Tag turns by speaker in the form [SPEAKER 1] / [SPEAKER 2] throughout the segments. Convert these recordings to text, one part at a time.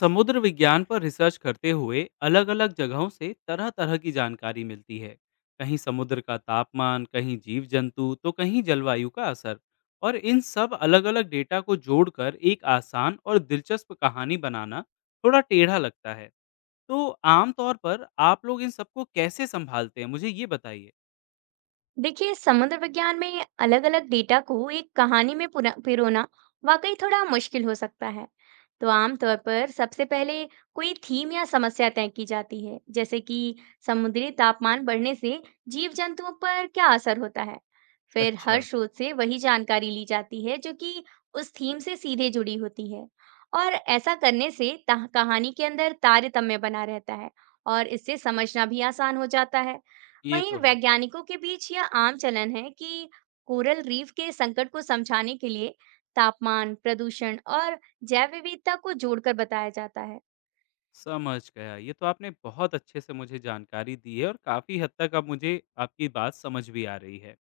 [SPEAKER 1] समुद्र विज्ञान पर रिसर्च करते हुए अलग अलग जगहों से तरह तरह की जानकारी मिलती है कहीं समुद्र का तापमान कहीं जीव जंतु तो कहीं जलवायु का असर और इन सब अलग अलग डेटा को जोड़कर एक आसान और दिलचस्प कहानी बनाना थोड़ा टेढ़ा लगता है तो आमतौर पर आप लोग इन सबको कैसे संभालते हैं मुझे ये बताइए।
[SPEAKER 2] देखिए, समुद्र विज्ञान में अलग-अलग डेटा को एक कहानी में पिरोना वाकई थोड़ा मुश्किल हो सकता है। तो आमतौर पर सबसे पहले कोई थीम या समस्या तय की जाती है, जैसे कि समुद्री तापमान बढ़ने से जीव जंतुओं पर क्या असर होता है। फिर हर
[SPEAKER 1] अच्छा।
[SPEAKER 2] शोध से वही जानकारी ली जाती है जो कि उस थीम से सीधे जुड़ी होती है, और ऐसा करने से कहानी के अंदर तारतम्य बना रहता है और इससे समझना भी आसान हो जाता है।
[SPEAKER 1] ये
[SPEAKER 2] वहीं
[SPEAKER 1] तो है।
[SPEAKER 2] वैज्ञानिकों के बीच यह आम चलन है कि कोरल रीफ के संकट को समझाने के लिए तापमान, प्रदूषण और जैव विविधता को जोड़कर बताया जाता है।
[SPEAKER 1] समझ गया, ये तो आपने बहुत अच्छे से मुझे जानकारी दी है और काफ़ी हद तक अब मुझे आपकी बात समझ भी आ रही है।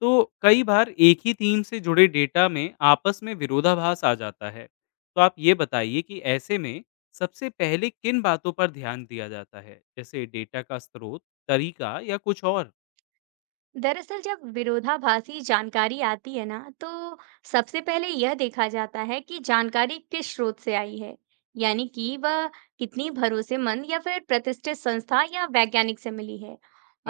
[SPEAKER 1] तो कई बार एक ही थीम से जुड़े डेटा में आपस में विरोधाभास आ जाता है। तो आप ये बताइए कि ऐसे में सबसे पहले किन बातों पर ध्यान दिया जाता है? जैसे डेटा का स्रोत, तरीका या कुछ और?
[SPEAKER 2] दरअसल जब विरोधाभासी जानकारी आती है ना, तो सबसे पहले यह देखा जाता है कि जानकारी किस स्रोत से आई है, यानी कि वह कितनी भरोसेमंद या फिर प्रतिष्ठित संस्था या वैज्ञानिक से मिली है।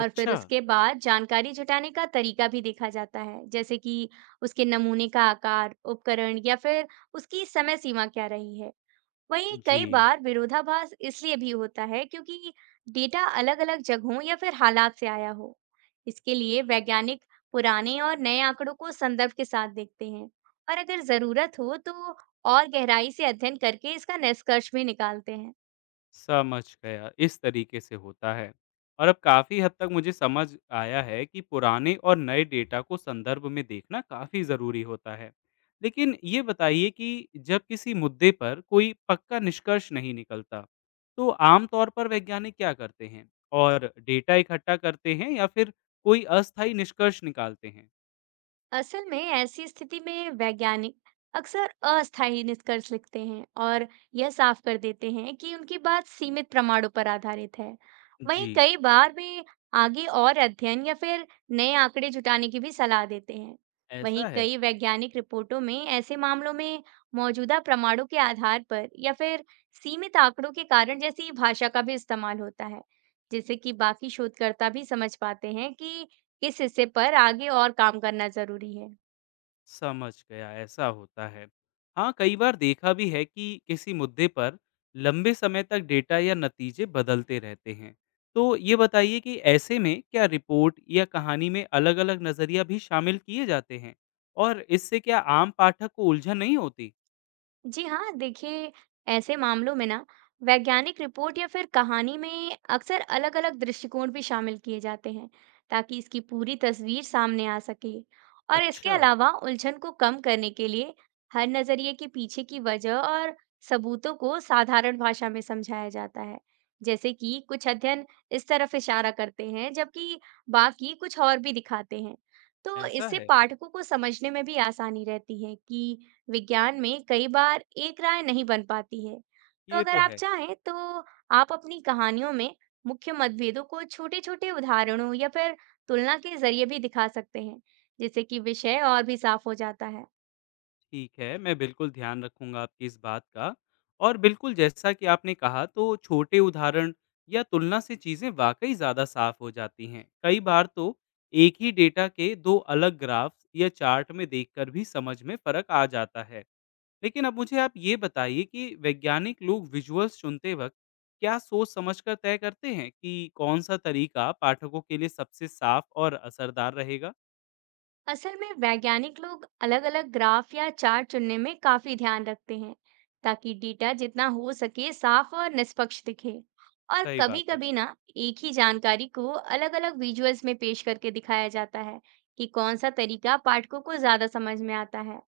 [SPEAKER 2] और फिर उसके बाद जानकारी जुटाने का तरीका भी देखा जाता है, जैसे कि उसके नमूने का आकार, उपकरण या फिर उसकी समय सीमा क्या रही है। वहीं
[SPEAKER 1] जी।
[SPEAKER 2] कई बार विरोधाभास इसलिए भी होता है क्योंकि डेटा अलग-अलग जगहों या फिर हालात से आया हो। इसके लिए वैज्ञानिक पुराने और नए आंकड़ों को संदर्भ के साथ देखते हैं, और अगर जरूरत हो तो और गहराई से अध्ययन करके इसका निष्कर्ष भी निकालते हैं।
[SPEAKER 1] समझ गया। इस तरीके से होता है। और अब काफ़ी हद तक मुझे समझ आया है कि पुराने और नए डेटा को संदर्भ में देखना काफ़ी ज़रूरी होता है। लेकिन ये बताइए कि जब किसी मुद्दे पर कोई पक्का निष्कर्ष नहीं निकलता, तो आम तौर पर वैज्ञानिक क्या करते हैं? और डेटा इकट्ठा करते हैं या फिर कोई अस्थायी निष्कर्ष निकालते हैं?
[SPEAKER 2] असल में ऐसी स्थिति में वैज्ञानिक अक्सर अस्थायी निष्कर्ष लिखते हैं और यह साफ कर देते हैं कि उनकी बात सीमित प्रमाणों पर आधारित है। वहीं
[SPEAKER 1] जी।
[SPEAKER 2] कई बार वे आगे और अध्ययन या फिर नए आंकड़े जुटाने की भी सलाह देते हैं।
[SPEAKER 1] ऐसा
[SPEAKER 2] वहीं
[SPEAKER 1] है।
[SPEAKER 2] कई वैज्ञानिक रिपोर्टों में ऐसे मामलों में मौजूदा प्रमाणों के आधार पर या फिर सीमित आंकड़ों के कारण जैसी भाषा का भी इस्तेमाल होता है, जिससे कि बाकी शोधकर्ता भी समझ पाते हैं कि किस हिस्से पर आगे और काम करना ज़रूरी है?
[SPEAKER 1] समझ गया, ऐसा होता है। हाँ, कई बार देखा भी है कि किसी मुद्दे पर लंबे समय तक डेटा या नतीजे बदलते रहते हैं। तो ये बताइए कि ऐसे में क्या रिपोर्ट या कहानी में अलग-अलग नज़रिया भी शामिल किए जाते हैं? और इससे क्या आम पाठक को उलझन नहीं होती?
[SPEAKER 2] जी हाँ, देखिए, ऐसे मामलों में ना वैज्ञानिक रिपोर्ट या फिर कहानी में अक्सर अलग-अलग दृष्टिकोण भी शामिल किए जाते हैं, ताकि इसकी पूरी तस्वीर सामने आ सके। और इसके
[SPEAKER 1] अच्छा,
[SPEAKER 2] अलावा उलझन को कम करने के लिए हर नजरिए के पीछे की वजह और सबूतों को साधारण भाषा में समझाया जाता है, जैसे कि कुछ अध्ययन इस तरफ इशारा करते हैं जबकि बाकी कुछ और भी दिखाते हैं। तो
[SPEAKER 1] ऐसा
[SPEAKER 2] इससे
[SPEAKER 1] है।
[SPEAKER 2] पाठकों को समझने में भी आसानी रहती है कि विज्ञान में कई बार एक राय नहीं बन पाती है। तो
[SPEAKER 1] ये
[SPEAKER 2] अगर
[SPEAKER 1] तो
[SPEAKER 2] आप
[SPEAKER 1] है।
[SPEAKER 2] चाहें तो आप अपनी कहानियों में मुख्य मतभेदों को छोटे छोटे उदाहरणों या फिर तुलना के जरिए भी दिखा सकते हैं, जिससे कि विषय और भी साफ हो जाता है।
[SPEAKER 1] ठीक है, मैं बिल्कुल ध्यान रखूँगा आपकी इस बात का। और बिल्कुल जैसा कि आपने कहा तो छोटे उदाहरण या तुलना से चीज़ें वाक़ई ज़्यादा साफ़ हो जाती हैं। कई बार तो एक ही डेटा के 2 अलग ग्राफ़्स या चार्ट में देखकर भी समझ में फ़र्क आ जाता है। लेकिन अब मुझे आप ये बताइए कि वैज्ञानिक लोग विज़ुअल्स चुनते वक़्त क्या सोच-समझ कर तय करते हैं कि कौन-सा तरीका पाठकों के लिए सबसे साफ़ और असरदार रहेगा?
[SPEAKER 2] असल में वैज्ञानिक लोग अलग-अलग ग्राफ या चार्ट चुनने में काफी ध्यान रखते हैं, ताकि डेटा जितना हो सके साफ और निष्पक्ष दिखे। और
[SPEAKER 1] सही बात है।
[SPEAKER 2] कभी-कभी ना एक ही जानकारी को अलग-अलग विजुअल्स में पेश करके दिखाया जाता है कि कौन सा तरीका पाठकों को ज्यादा समझ में आता है।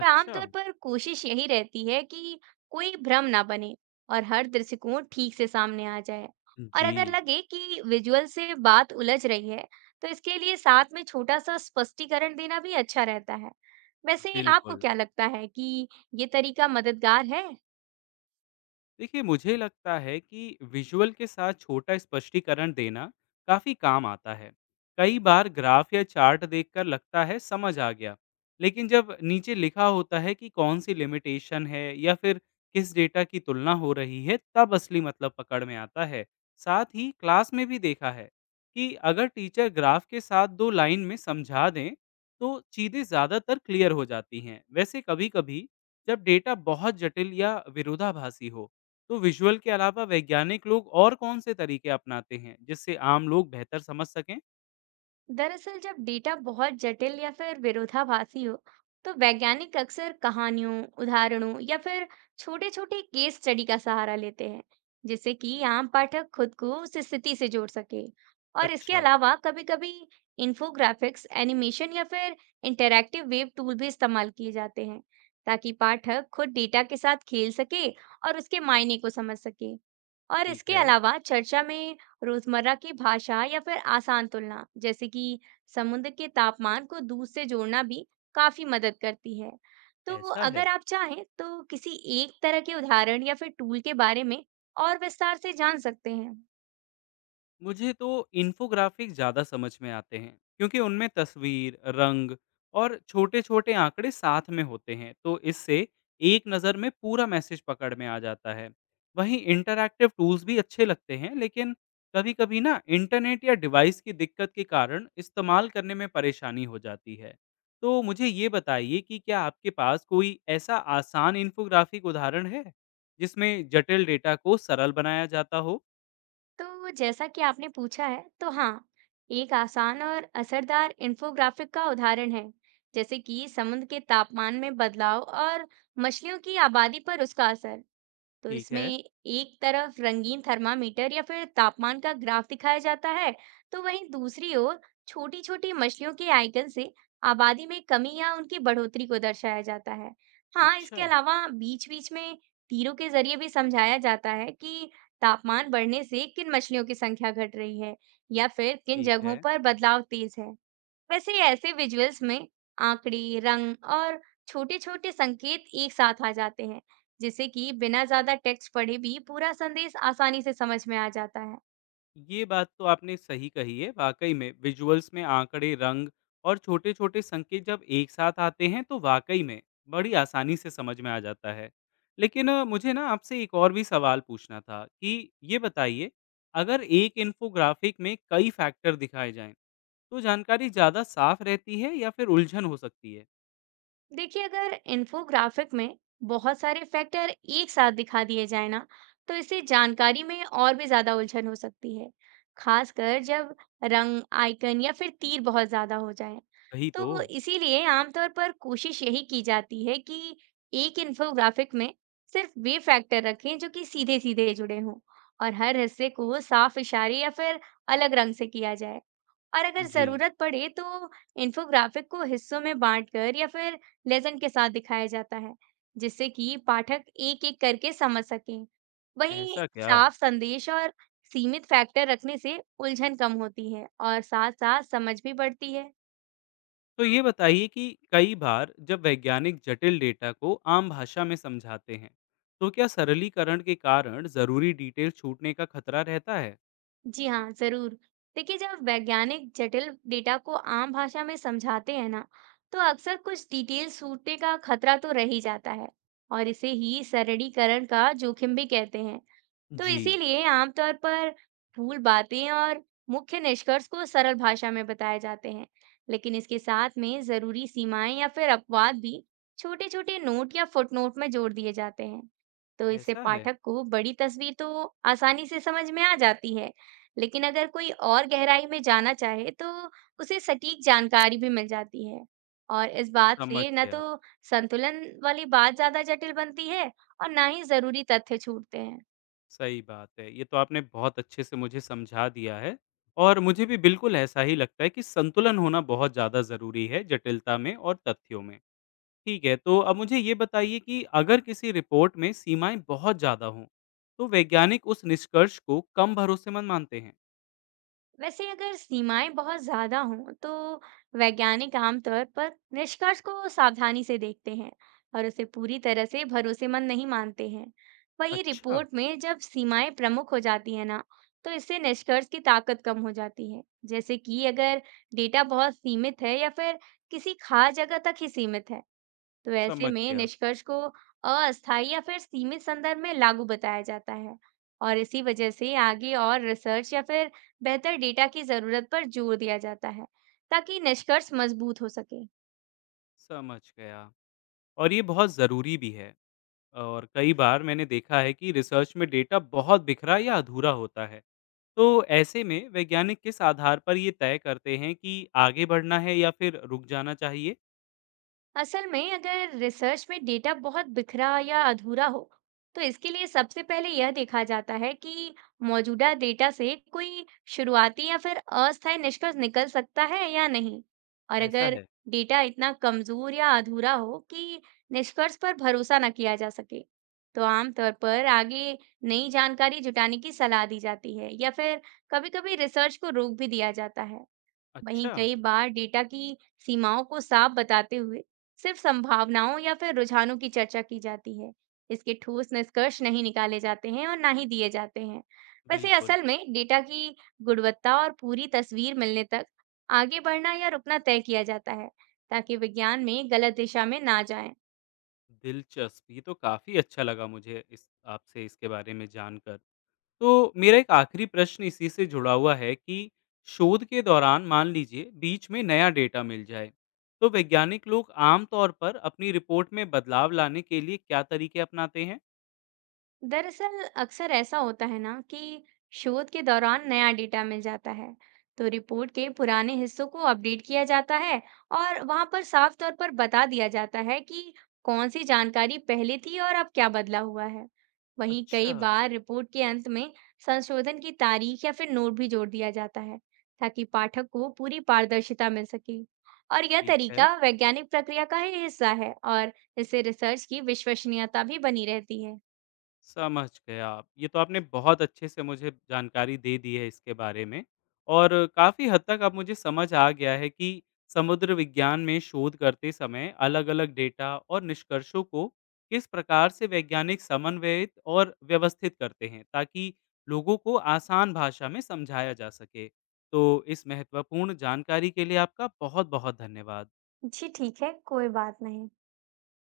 [SPEAKER 2] पर
[SPEAKER 1] अच्छा,
[SPEAKER 2] आमतौर पर कोशिश यही रहती है कि कोई भ्रम ना बने और हर दृष्टिकोण ठीक से सामने आ जाए। और अगर
[SPEAKER 1] जी,
[SPEAKER 2] लगे कि विजुअल से बात उलझ रही है, तो इसके लिए साथ में छोटा सा स्पष्टीकरण देना भी अच्छा रहता है। वैसे आपको
[SPEAKER 1] बिल्कुल।
[SPEAKER 2] क्या लगता है कि ये तरीका मददगार है?
[SPEAKER 1] देखिए, मुझे लगता है कि विजुअल के साथ छोटा स्पष्टीकरण देना काफ़ी काम आता है। कई बार ग्राफ या चार्ट देखकर लगता है समझ आ गया, लेकिन जब नीचे लिखा होता है कि कौन सी लिमिटेशन है या फिर किस डेटा की तुलना हो रही है तब असली मतलब पकड़ में आता है। साथ ही क्लास में भी देखा है कि अगर टीचर ग्राफ के साथ दो लाइन में समझा दें तो चीज़ें ज़्यादातर क्लियर हो जाती हैं। वैसे कभी कभी जब डेटा बहुत जटिल या विरोधाभासी हो तो विजुअल के अलावा वैज्ञानिक लोग और कौन से तरीके अपनाते हैं जिससे आम लोग बेहतर समझ सकें?
[SPEAKER 2] दरअसल जब डेटा बहुत जटिल या फिर विरोधाभासी हो, तो वैज्ञानिक अक्सर कहानियों, उदाहरणों या फिर छोटे-छोटे केस स्टडी का सहारा लेते हैं, जिससे कि आम पाठक खुद को उस स्थिति से जोड़ सके। और इसके
[SPEAKER 1] अच्छा।
[SPEAKER 2] अलावा कभी-कभी इन्फोग्राफिक्स, एनिमेशन या फिर इंटरैक्टिव वेब टूल भी इस्तेमाल किए जाते हैं, ताकि पाठक खुद डेटा के साथ खेल सके और उसके मायने को समझ सके। और
[SPEAKER 1] ठीक
[SPEAKER 2] इसके
[SPEAKER 1] है।
[SPEAKER 2] अलावा चर्चा में रोजमर्रा की भाषा या फिर आसान तुलना, जैसे कि समुद्र के तापमान को दूर से जोड़ना भी काफी मदद करती है। तो
[SPEAKER 1] ऐसा
[SPEAKER 2] अगर
[SPEAKER 1] है।
[SPEAKER 2] आप चाहें तो किसी एक तरह के उदाहरण या फिर टूल के बारे में और विस्तार से जान सकते हैं।
[SPEAKER 1] मुझे तो इन्फोग्राफिक ज़्यादा समझ में आते हैं क्योंकि उनमें तस्वीर, रंग और छोटे-छोटे आंकड़े साथ में होते हैं, तो इससे एक नज़र में पूरा मैसेज पकड़ में आ जाता है। वहीं इंटरैक्टिव टूल्स भी अच्छे लगते हैं, लेकिन कभी-कभी ना इंटरनेट या डिवाइस की दिक्कत के कारण इस्तेमाल करने में परेशानी हो जाती है। तो मुझे ये बताइए कि क्या आपके पास कोई ऐसा आसान इन्फोग्राफिक उदाहरण है, जिसमें जटिल डेटा को सरल बनाया जाता हो?
[SPEAKER 2] तो जैसा कि आपने पूछा है, तो हाँ, एक आसान और असरदार इन्फोग्राफिक का उदाहरण है, जैसे कि समुद्र के तापमान में बदलाव और मछलियों की आबादी पर उसका असर। तो
[SPEAKER 1] ठीक
[SPEAKER 2] इसमें
[SPEAKER 1] है।
[SPEAKER 2] एक तरफ रंगीन थर्मामीटर या फिर तापमान का ग्राफ दिखाया जाता है, तो वहीं दूसरी ओर छोटी-छोटी मछलियों के आइकन से आबादी में कमी या उनकी बढ़ोतरी को दर्शाया जाता है। हाँ,
[SPEAKER 1] अच्छा।
[SPEAKER 2] इसके अलावा बीच-बीच में तीरों के जरिए भी समझाया जाता है कि तापमान बढ़ने से किन मछलियों की संख्या घट रही है या फिर किन
[SPEAKER 1] ठीक
[SPEAKER 2] जगहों
[SPEAKER 1] है।
[SPEAKER 2] पर बदलाव तेज है। वैसे ऐसे विजुअल्स में आंकड़े, रंग और छोटे-छोटे संकेत एक साथ आ जाते हैं, जिससे कि बिना ज्यादा टेक्स्ट पढ़े भी पूरा संदेश आसानी से समझ में आ जाता है।
[SPEAKER 1] ये बात तो आपने सही कही है। वाक़ई में विजुअल्स में आँकड़े, रंग और छोटे-छोटे संकेत जब एक साथ आते हैं तो वाक़ई में बड़ी आसानी से समझ में आ जाता है। लेकिन मुझे ना आपसे एक और भी सवाल पूछना था कि ये बताइए, अगर एक इन्फोग्राफिक में कई फैक्टर दिखाए जाएँ तो जानकारी ज़्यादा साफ रहती है या फिर उलझन हो सकती है?
[SPEAKER 2] देखिए, अगर इन्फोग्राफिक में बहुत सारे फैक्टर एक साथ दिखा दिए जाए ना, तो इससे जानकारी में और भी ज्यादा उलझन हो सकती है, खासकर जब रंग, आइकन या फिर तीर बहुत ज्यादा हो जाए।
[SPEAKER 1] कही तो।
[SPEAKER 2] तो इसीलिए आमतौर पर कोशिश यही की जाती है कि एक इन्फोग्राफिक में सिर्फ वे फैक्टर रखें जो कि सीधे सीधे जुड़े हों, और हर हिस्से को साफ इशारे या फिर अलग रंग से किया जाए। और अगर
[SPEAKER 1] जी,
[SPEAKER 2] जरूरत पड़े तो इन्फोग्राफिक को हिस्सों में बांटकर या फिर लेसन के साथ दिखाया जाता है, जिससे कि पाठक एक-एक करके समझ सकें। वहीं
[SPEAKER 1] ऐसा क्या?
[SPEAKER 2] साफ संदेश और सीमित फैक्टर रखने से उलझन कम होती है और साथ-साथ समझ भी बढ़ती है।
[SPEAKER 1] तो ये बताइए कि कई बार जब वैज्ञानिक जटिल डेटा को आम भाषा में समझाते हैं, तो क्या सरलीकरण के कारण जरूरी डिटेल छूटने का खतरा रहता है?
[SPEAKER 2] जी हाँ, ज़रूर। देखिए, जब वैज्ञानिक जटिल डेटा को आम भाषा में समझाते हैं ना, तो अक्सर कुछ डिटेल्स छूटने का खतरा तो रह ही जाता है, और इसे ही सरलीकरण का जोखिम भी कहते हैं। तो
[SPEAKER 1] जी,
[SPEAKER 2] इसीलिए आमतौर पर फूल बातें और मुख्य निष्कर्ष को सरल भाषा में बताए जाते हैं, लेकिन इसके साथ में जरूरी सीमाएं या फिर अपवाद भी छोटे छोटे नोट या फुटनोट में जोड़ दिए जाते हैं। तो इससे
[SPEAKER 1] ऐसा है।
[SPEAKER 2] पाठक को बड़ी तस्वीर तो आसानी से समझ में आ जाती है, लेकिन अगर कोई और गहराई में जाना चाहे तो उसे सटीक जानकारी भी मिल जाती है। और इस बात
[SPEAKER 1] समझ
[SPEAKER 2] से न
[SPEAKER 1] गया।
[SPEAKER 2] तो संतुलन वाली बात ज्यादा जटिल बनती है और ना ही जरूरी तथ्य छूटते हैं।
[SPEAKER 1] सही बात है। ये तो आपने बहुत अच्छे से मुझे समझा दिया है और मुझे भी बिल्कुल ऐसा ही लगता है कि संतुलन होना बहुत ज़्यादा ज़रूरी है जटिलता में और तथ्यों में। ठीक है, तो अब मुझे ये बताइए कि अगर किसी रिपोर्ट में सीमाएं बहुत ज़्यादा हों, तो वैज्ञानिक उस निष्कर्ष को कम भरोसेमंद मानते हैं?
[SPEAKER 2] वैसे अगर सीमाएं बहुत ज्यादा हों तो वैज्ञानिक आमतौर पर निष्कर्ष को सावधानी से देखते हैं और उसे पूरी तरह से भरोसेमंद नहीं मानते हैं। वहीं
[SPEAKER 1] अच्छा,
[SPEAKER 2] रिपोर्ट में जब सीमाएं प्रमुख हो जाती है ना, तो इससे निष्कर्ष की ताकत कम हो जाती है। जैसे कि अगर डेटा बहुत सीमित है या फिर किसी खास जगह तक ही सीमित है। तो ऐसे
[SPEAKER 1] समझ
[SPEAKER 2] में
[SPEAKER 1] गया,
[SPEAKER 2] निष्कर्ष को अस्थायी या फिर सीमित संदर्भ में लागू बताया जाता है, और इसी वजह से आगे और रिसर्च या फिर बेहतर डेटा की जरूरत पर जोर दिया जाता है, ताकि निष्कर्ष मजबूत हो सके।
[SPEAKER 1] समझ गया। और ये बहुत ज़रूरी भी है। और कई बार मैंने देखा है कि रिसर्च में डेटा बहुत बिखरा या अधूरा होता है। तो ऐसे में वैज्ञानिक किस आधार पर ये तय करते हैं कि आगे बढ़ना है या फिर रुक जाना चाहिए?
[SPEAKER 2] असल में अगर रिसर्च में डेटा बहुत बिखरा या अधूरा हो, तो इसके लिए सबसे पहले यह देखा जाता है कि मौजूदा डेटा से कोई शुरुआती या फिर अस्थायी निष्कर्ष निकल सकता है या नहीं। और
[SPEAKER 1] ऐसा
[SPEAKER 2] अगर
[SPEAKER 1] है।
[SPEAKER 2] डेटा इतना कमजोर या अधूरा हो कि निष्कर्ष पर भरोसा न किया जा सके, तो आमतौर पर आगे नई जानकारी जुटाने की सलाह दी जाती है या फिर कभी-कभी रिसर्च को रोक भी दिया जाता है। वहीं
[SPEAKER 1] अच्छा,
[SPEAKER 2] कई बार डेटा की सीमाओं को साफ बताते हुए सिर्फ संभावनाओं या फिर रुझानों की चर्चा की जाती है, इसके ठोस निष्कर्ष नहीं निकाले जाते हैं और ना ही दिए जाते हैं। वैसे
[SPEAKER 1] बिल्कुल।
[SPEAKER 2] असल में डेटा की गुणवत्ता और पूरी तस्वीर मिलने तक आगे बढ़ना या रुकना तय किया जाता है, ताकि विज्ञान में गलत दिशा में ना जाए।
[SPEAKER 1] दिलचस्प, ये तो काफ़ी अच्छा लगा मुझे इस आपसे इसके बारे में जानकर। तो मेरा एक आखिरी प्रश्न इसी से जुड़ा हुआ है कि शोध के दौरान मान लीजिए बीच में नया डेटा मिल जाए तो वैज्ञानिक लोग आमतौर पर अपनी रिपोर्ट में बदलाव लाने के लिए क्या तरीके अपनाते हैं?
[SPEAKER 2] दरअसल अक्सर ऐसा होता है ना कि शोध के दौरान नया डेटा मिल जाता है, तो रिपोर्ट के पुराने हिस्सों को अपडेट किया जाता है और वहां पर साफ तौर पर बता दिया जाता है कि कौन सी जानकारी पहले थी और अब क्या बदला हुआ है। वहीं
[SPEAKER 1] अच्छा।
[SPEAKER 2] कई बार रिपोर्ट के अंत में संशोधन की तारीख या फिर नोट भी जोड़ दिया जाता है, ताकि पाठक को पूरी पारदर्शिता मिल सके। और यह
[SPEAKER 1] ठीक है।
[SPEAKER 2] तरीका वैज्ञानिक प्रक्रिया का ही हिस्सा है, और इससे रिसर्च की विश्वसनीयता भी बनी रहती है।
[SPEAKER 1] समझ गया। ये तो आपने बहुत अच्छे से मुझे जानकारी दे दी है इसके बारे में और काफ़ी हद तक अब मुझे समझ आ गया है कि समुद्र विज्ञान में शोध करते समय अलग-अलग डेटा और निष्कर्षों को किस प्रकार से वैज्ञानिक समन्वयित और व्यवस्थित करते हैं, ताकि लोगों को आसान भाषा में समझाया जा सके। तो इस महत्वपूर्ण जानकारी के लिए आपका बहुत-बहुत धन्यवाद।
[SPEAKER 2] जी ठीक है, कोई बात नहीं।